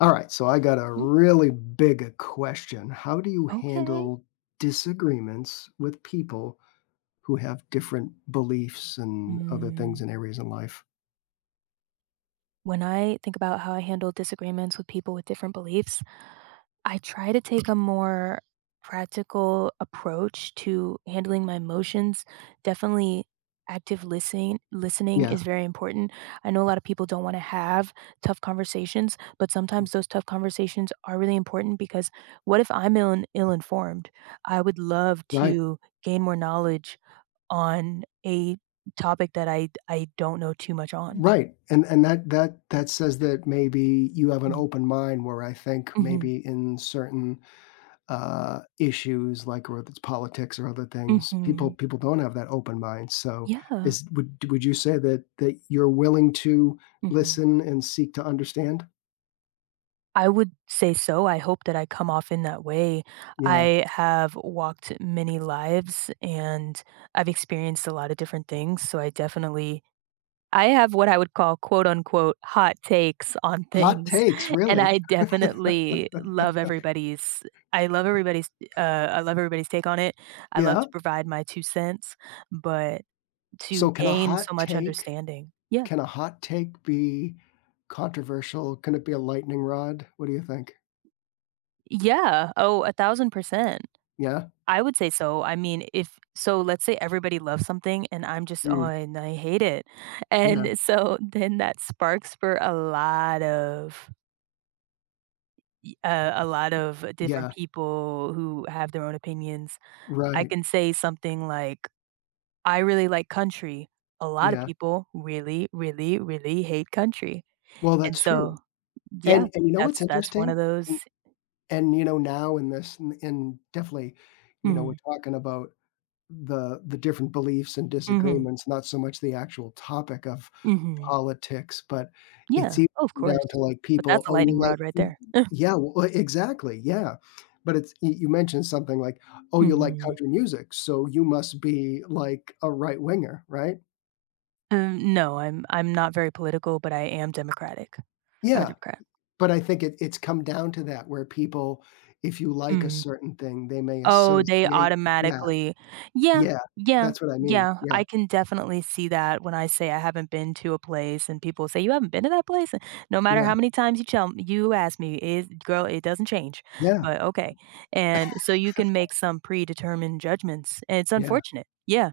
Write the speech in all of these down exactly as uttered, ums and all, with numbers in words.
All right, so I got a Mm, really big a question. How do you Okay. handle disagreements with people who have different beliefs and other things Mm, and areas in life? when I think about how I handle disagreements with people with different beliefs, I try to take a more practical approach to handling my emotions. Definitely, active listening listening Yeah, is very important. I know a lot of people don't want to have tough conversations, but sometimes those tough conversations are really important because what if I'm ill ill-informed? I would love right. to gain more knowledge on a topic that I I don't know too much on. Right. And and that that that says that maybe you have an Mm. open mind where I think Mhm. maybe in certain uh issues like whether it's politics or other things, people Mhm. people don't have that open mind. So Yeah. is would would you say that that you're willing to Mhm. listen and seek to understand? I would say so. I hope that I come off in that way. Yeah. I have walked many lives, and I've experienced a lot of different things, so I definitely I have what I would call, quote, unquote, "hot takes" on Hot things, takes, and I really? definitely love everybody's I love everybody's, uh I love everybody's take on it. I love Yeah. to provide my two cents, but to So can a gain so hot much take understanding. Yeah. can a hot take be controversial? Can it be a lightning rod? What do you think? Yeah. Oh, one thousand percent. Yeah? I would say so. I mean, if so let's say everybody loves something and I'm just, "Oh, Mm. and I hate it." Yeah. And so then that sparks for a lot of uh, a lot of different Yeah. people who have their own opinions. I Right. can say something like, "I really like country." A lot of Yeah. people really, really, really hate country. Well, And that's so, true. yeah, And and you know what's that's that's one interesting? of those. And and, you know, now in this and and definitely, you know, we're Mhm. talking about the the different beliefs and Mhm. disagreements, not so much the actual topic of Mhm. politics, but it's Yeah, even of down course. to, like, But people, that's a "Oh, you lightning like." rod right there. Yeah, well, well, exactly, yeah. But it's you you mentioned something like, "Oh, you like Mhm. country music, so you must be, like, a right winger," right? Um, no, I'm I'm not very political, but I am Democratic. I'm a Yeah, Democrat. but I think it it's come down to that where people, if you like a Mm. certain thing, they may Oh, they associate that. automatically, yeah, Yeah, yeah, that's what I mean. yeah, Yeah, I can definitely see that when I say I haven't been to a place and people say, "You haven't been to that place?" And no matter how yeah, many times you tell you ask me, "Is girl, it doesn't change." yeah, But okay. And so you can make some predetermined judgments, and it's yeah. unfortunate. Yeah.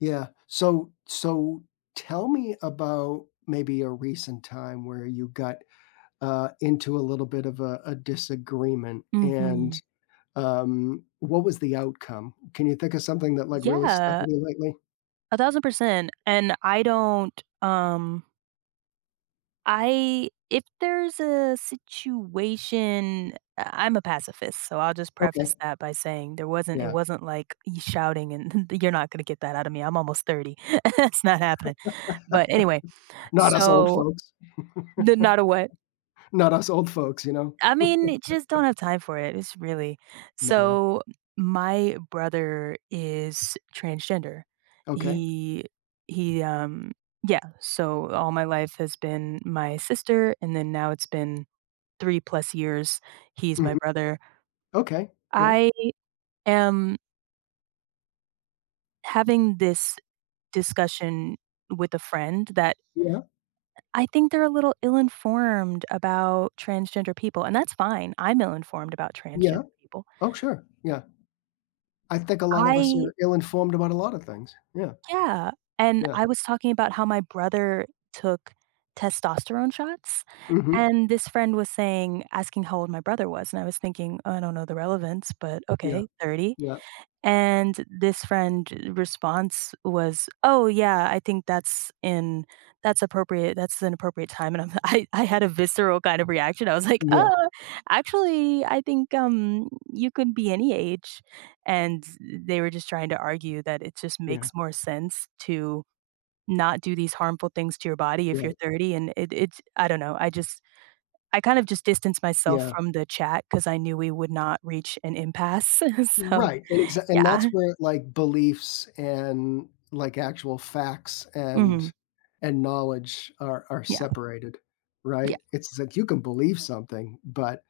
Yeah. So so tell me about maybe a recent time where you got, uh, into a little bit of a a disagreement and, Mhm. um, what was the outcome? Can you think of something that, like, really stuck Yeah. with you lately? one thousand percent, and I don't. Um I if there's a situation, uh, I'm a pacifist, so I'll just preface Okay. that by saying there wasn't it Yeah. wasn't like he's shouting, and you're not gonna get that out of me. I'm almost thirty. It's not happening. But anyway, Not us old so folks. the not a what? Not us old folks, you know? I mean, you just don't have time for it. It's really No. so my brother is transgender. Okay. He he um yeah, so all my life has been my sister, and then now it's been three plus years he's my Mhm. brother. Okay. Yeah. I am having this discussion with a friend that Yeah. I think they're a little ill-informed about transgender people, and that's fine. I'm ill-informed about transgender Yeah. people. Oh, sure. Yeah. I think a lot of us I are ill-informed about a lot of things. Yeah. Yeah, and Yeah. I was talking about how my brother took testosterone shots, Mhm. and this friend was saying asking how old my brother was, and I was thinking, "Oh, I don't know the relevance, but Yeah. okay, thirty." Yeah. And this friend response was, "Oh, yeah, I think that's in that's appropriate. That's an appropriate time." And I'm I I had a visceral kind of reaction. I was like, Yeah. "Oh, actually, I think, um, you could be any age." And they were just trying to argue that it just makes Yeah. more sense to not do these harmful things to your body if you're Right. thirty, and it it's I don't know. I just I kind of just distanced myself Yeah, from the chat because I knew we would not reach an impasse. So, right, and exa and yeah. that's where, like, beliefs and, like, actual facts Mhm. and and knowledge are are Yeah, separated, yeah. right? It's like you can believe something, but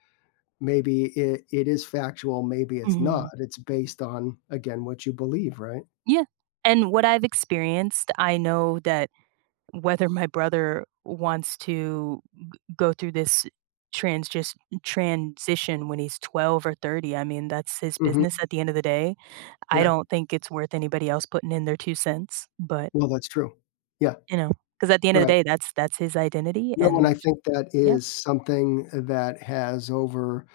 maybe it it is factual, maybe it's not. Mhm. It's based on, again, what you believe, right? Yeah, and what I've experienced, I know that whether my brother wants to g go through this trans just transition when he's twelve or thirty, I mean, that's his Mhm, business at the end of the day. I yeah, don't think it's worth anybody else putting in their two cents, but, well, that's true. Yeah, you know, because at the end of the right. day, that's that's his identity No, and I and think that yeah. is something that has over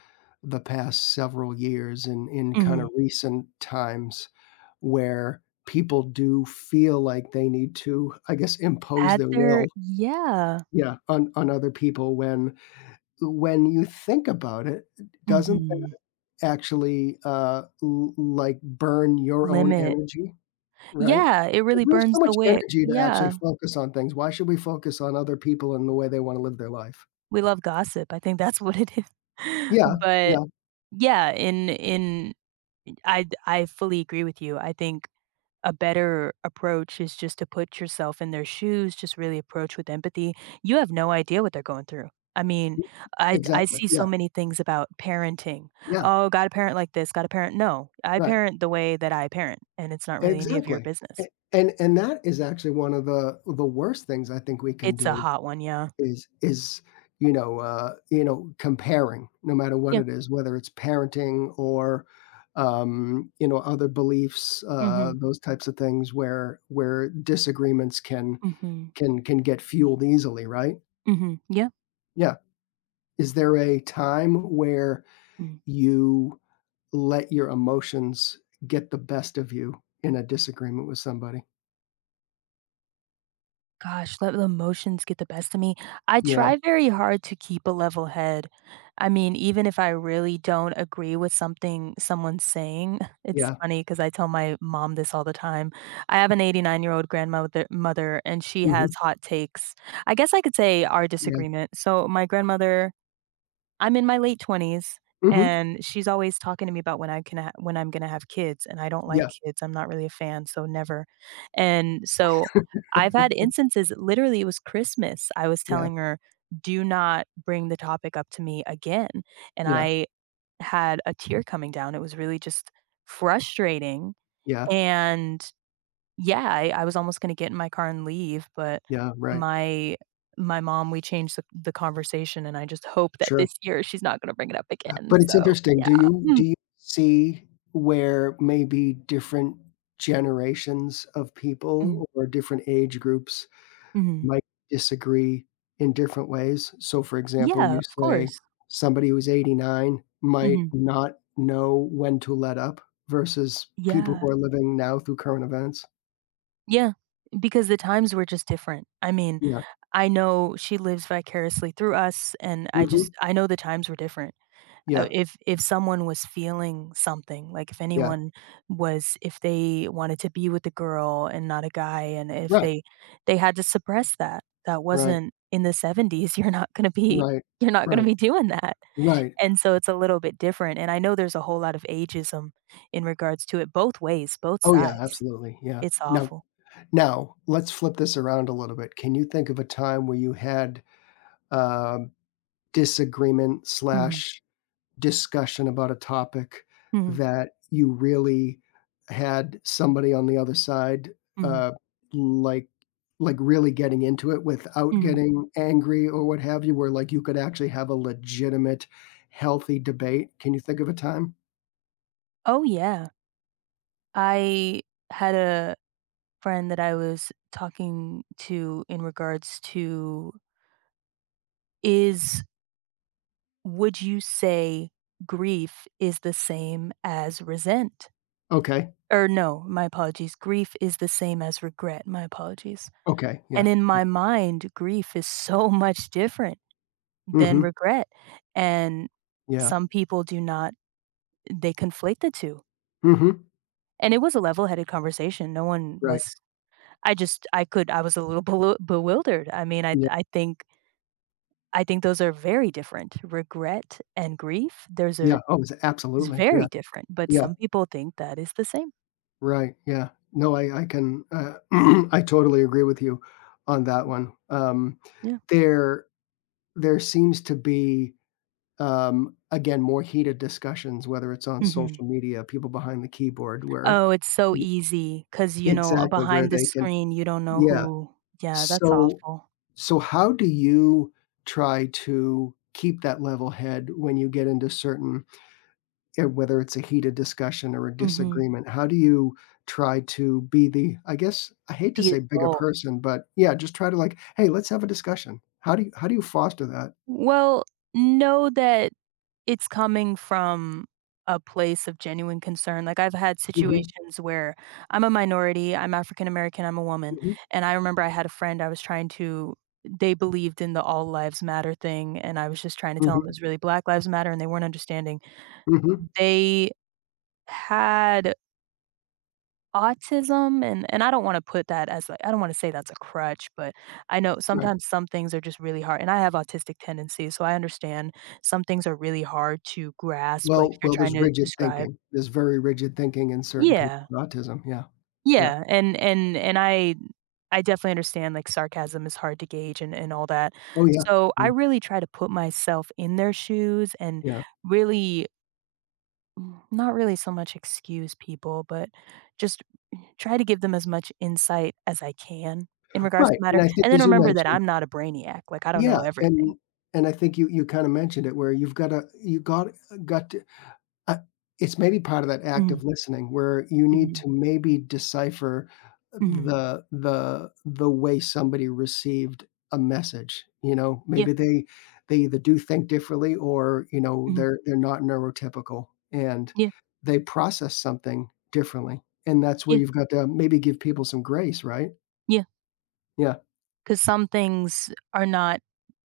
the past several years and in kind Mhm. of recent times where people do feel like they need to, I guess, impose At their their will, yeah. yeah, on on other people when when you think about it, doesn't that Mhm. actually, uh, l like, burn your own Limit. energy, right? Yeah, it Like, really we have so burns the much wick. energy to actually Yeah. focus on things. Why should we focus on other people and the way they wanna live their life? We love gossip. I think that's what it is. Yeah, But, yeah, yeah, in in I I fully agree with you. I think a better approach is just to put yourself in their shoes, just really approach with empathy. You have no idea what they're going through. I mean, I I exactly, see so yeah, many things about parenting. yeah, "Oh, gotta parent like this, gotta parent." No, I right, parent the way that I parent, and it's not really any of your exactly, a business. and and that is actually one of the the worst things I think we can It's a do hot one, yeah. is is, you know, uh, you know, comparing no matter what Yeah. it is, whether it's parenting or, um, you know, other beliefs, uh, Mhm. those types of things where where disagreements can Mhm. can can get fueled easily, right? Mhm. Yeah. Yeah. Is there a time where Mm. you let your emotions get the best of you in a disagreement with somebody? Gosh, let the emotions get the best of me. I Yeah, try very hard to keep a level head. I mean, even if I really don't agree with something someone's saying, it's yeah, funny because I tell my mom this all the time. I have an eighty-nine-year-old grandmother mother, and she has mhm, hot takes. I guess I could say our yeah, disagreement. So my grandmother, I'm in my late twenties, mhm, and she's always talking to me about when I can ha when I'm gonna have kids, and I don't like yeah, kids, I'm not really a fan, so never. And so, I've had instances, literally, it was Christmas, I was yeah, telling her, "Do not bring the topic up to me again," and yeah, I had a tear coming down, it was really just frustrating, yeah, and yeah, I I was almost gonna get in my car and leave, but yeah, right, my my mom, we changed the the conversation, and I just hope that sure. this year she's not gonna bring it up again, But it's so, interesting, yeah. do you Mm. do you see where maybe different generations of Mm. people or different age groups Mhm. might disagree in different ways. So, for example, Yeah, you of say course. somebody who's eighty-nine might Mhm. not know when to let up versus people Yeah. who are living now through current events. Yeah, because the times were just different. I mean, Yeah. I know she lives vicariously through us, and I Mhm. just I know the times were different. uh, Yeah, if if someone was feeling something like if yeah. anyone was if they wanted to be with a girl and not a guy, and if Right, they they had to suppress that, that right, wasn't in the seventies, you're not going to be right, you're not going to right, be doing that. right. And so it's a little bit different, and I know there's a whole lot of ageism in regards to it, both ways, both Oh, yeah, sides. absolutely, yeah. It's Now awful. now, let's flip this around a little bit. Can you think of a time where you had, um, disagreement/ Hmm. slash discussion about a topic Hmm. that you really had somebody on the other side, Hmm. uh, like like really getting into it without Hmm. getting angry or what have you, where, like, you could actually have a legitimate, healthy debate? Can you think of a time? Oh, yeah. I had a friend that I was talking to in regards to, is would you say grief is the same as resent? Okay. Or no, my apologies. Grief is the same as regret. My apologies. Okay. And Yeah. in Yeah. my mind, grief is so much different than Mhm. regret. And Yeah. some people do not, they conflate the two. Mhm. And it was a level headed conversation. No one Right. was, I just, I could, I was a little bewil- bewildered. I mean, I, Yeah. I think I think those are very different. Regret and grief, those Yeah. are Oh, it's is absolutely. very Yeah. different, but Yeah. some people think that is the same. Right. Yeah. No, I I can, uh, I totally agree with you on that one. Um, Yeah. there there seems to be, um, again, more heated discussions, whether it's on Mhm. social media, people behind the keyboard where Oh, it's so y easy because you know, uh, exactly, where behind the they can, screen, you don't know yeah. who. Yeah, that's So awful. so how do you try to keep that level head when you get into certain, eh, whether it's a heated discussion or a Mhm. disagreement? How do you try to be the, I guess, I hate to The say bigger adult. person, but yeah, just try to, like, "Hey, let's have a discussion." How do you how do you foster that? Well, know that it's coming from a place of genuine concern. Like, I've had Mhm. situations where I'm a minority, I'm African American, I'm a woman, Mhm. and I remember I had a friend I was trying to, they believed in the all lives matter thing, and I was just trying to tell tell 'em Mhm. it's really Black Lives Matter, and they weren't understanding. Mhm, They had autism, and and I don't wanna put that as like, I don't wanna say that's a crutch, but I know right. sometimes some things are just really hard, and I have autistic tendencies, so I understand some things are really hard to grasp, like, if Well you're well, trying there's to rigid describe. thinking. There's very rigid thinking in certain people Yeah, with autism, yeah. Yeah. yeah, and and and I I definitely understand, like, sarcasm is hard to gauge and and all that. Oh, yeah. So, I Yeah, really try to put myself in their shoes and yeah. really, mm, not really so much excuse people, but just try to give them as much insight as I can in regards to Right, and matter, I and think then as you remember that mentioned, I'm not a brainiac, like, I don't know yeah, everything. and and I think you you kinda mentioned it where you've gotta you got got to. Uh, it's maybe part of that Mhm. active listening where you need Mhm. to maybe decipher Mhm. the the the way somebody received a message, you know? Yeah. Maybe they they either do think differently or, you know, Mhm. they're they're not neurotypical and Yeah. they process something differently, and that's where Yeah. you've got to maybe give people some grace, right? Yeah. Yeah. Because some things are not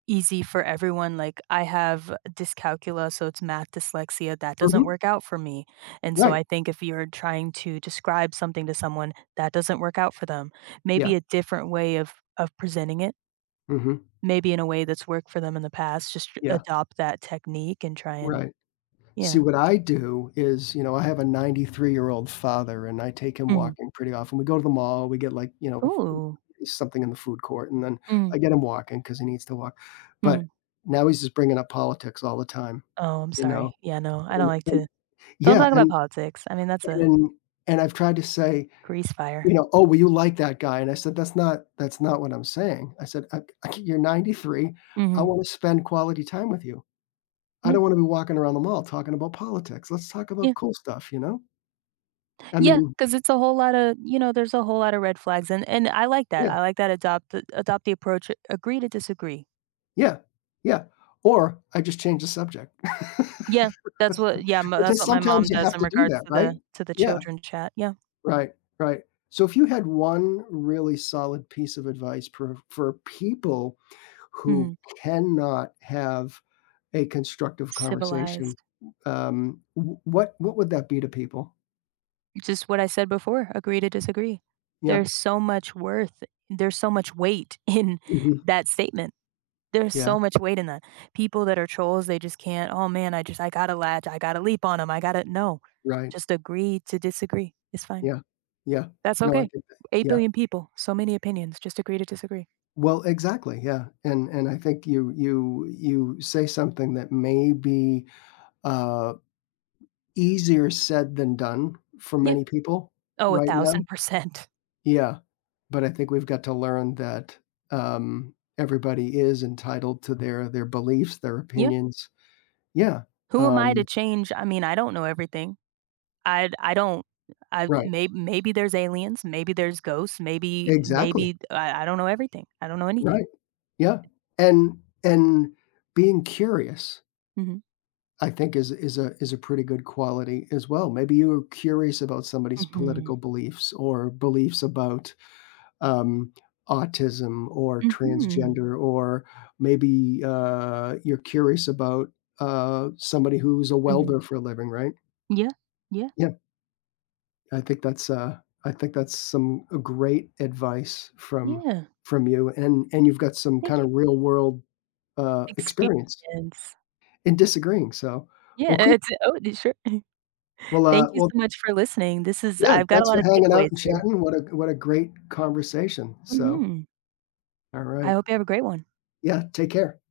easy for everyone, like, I have dyscalculia, so it's math dyslexia, that doesn't Mhm. work out for me, and so Right. I think if you're trying to describe something to someone, that doesn't work out for them. Maybe Yeah. a different way of of presenting it, Mhm. maybe in a way that's worked for them in the past, just Yeah. adopt that technique and try and. Right. See, Yeah. what I do is, you know, I have a ninety-three-year-old father, and I take him Mhm. walking pretty often. We go to the mall, we get, like, you know, Ooh. something in the food court, and then Mm. I get him walking because he needs to walk. But Mm. now he's just bringing up politics all the time, Oh, I'm you sorry. know? Yeah, no, I don't And like to, and don't yeah, talk about and politics. I mean, that's a and and I've tried to say, grease you fire. know, "Oh, well, you like that guy," and I said, "That's not that's not what I'm saying." I said, "I c You're ninety-three, I Mhm. wanna spend quality time with you. I Yeah, don't wanna be walking around the mall talking about politics. Let's talk yeah. about cool stuff," you know? I Yeah. mean, Because it's a whole lot of, you know, there's a whole lot of red flags, and and I like that. yeah, I like that, adopt the adopt the approach, agree to disagree. yeah, yeah, or I just change the subject. Yeah, that's what, yeah, m that's Because what my mom sometimes you does have in to do regards that, to right? the to the Yeah, children chat. Yeah. right, right. So if you had one really solid piece of advice for for people who Mhm. cannot have a constructive conversation, Civilized. um, w what what would that be to people? Just what I said before, agree to disagree. Yeah, There's so much worth there's so much weight in mhm, that statement. There's yeah, so much weight in that. People that are trolls, they just can't, "Oh, man, I just I gotta latch, I gotta leap on them. I gotta." No, right, just agree to disagree. It's fine. yeah, yeah. That's No, I okay. think that, yeah. eight billion people, so many opinions, just agree to disagree. Well, exactly, yeah, and and I think you you you say something that may be, uh, easier said than done for Yeah. many people Oh, right now. one thousand percent. Yeah, but I think we've got to learn that, um, everybody is entitled to their their beliefs, their Yeah. opinions. Yeah, Who am I to um, change? I mean, I don't know everything. I I don't. I right, maybe maybe there's aliens, maybe there's ghosts, maybe exactly, maybe I I don't know everything. I don't know anything. right, yeah, and and being curious Mhm. I think is is a is a pretty good quality as well. Maybe you were curious about somebody's political Mhm. beliefs or beliefs about, um, autism or Mhm. transgender, or maybe, uh, you're curious about, uh, somebody who's a Mhm. welder for a living, right? Yeah. Yeah. Yeah, I think that's, uh, I think that's some uh, great advice from Yeah. from you, and and you've got some Thank kinda you. real world, uh, experience Experience. in disagreeing, so, Yeah, well, eh, cool. it's, oh, d sure. Well, Thank uh, you well so much for listening. This is Yeah, I've got a thanks lot for of hanging out takeaways and here. chatting. What a what a great conversation. So, Mhm. all I right. hope you have a great one. Yeah, take care.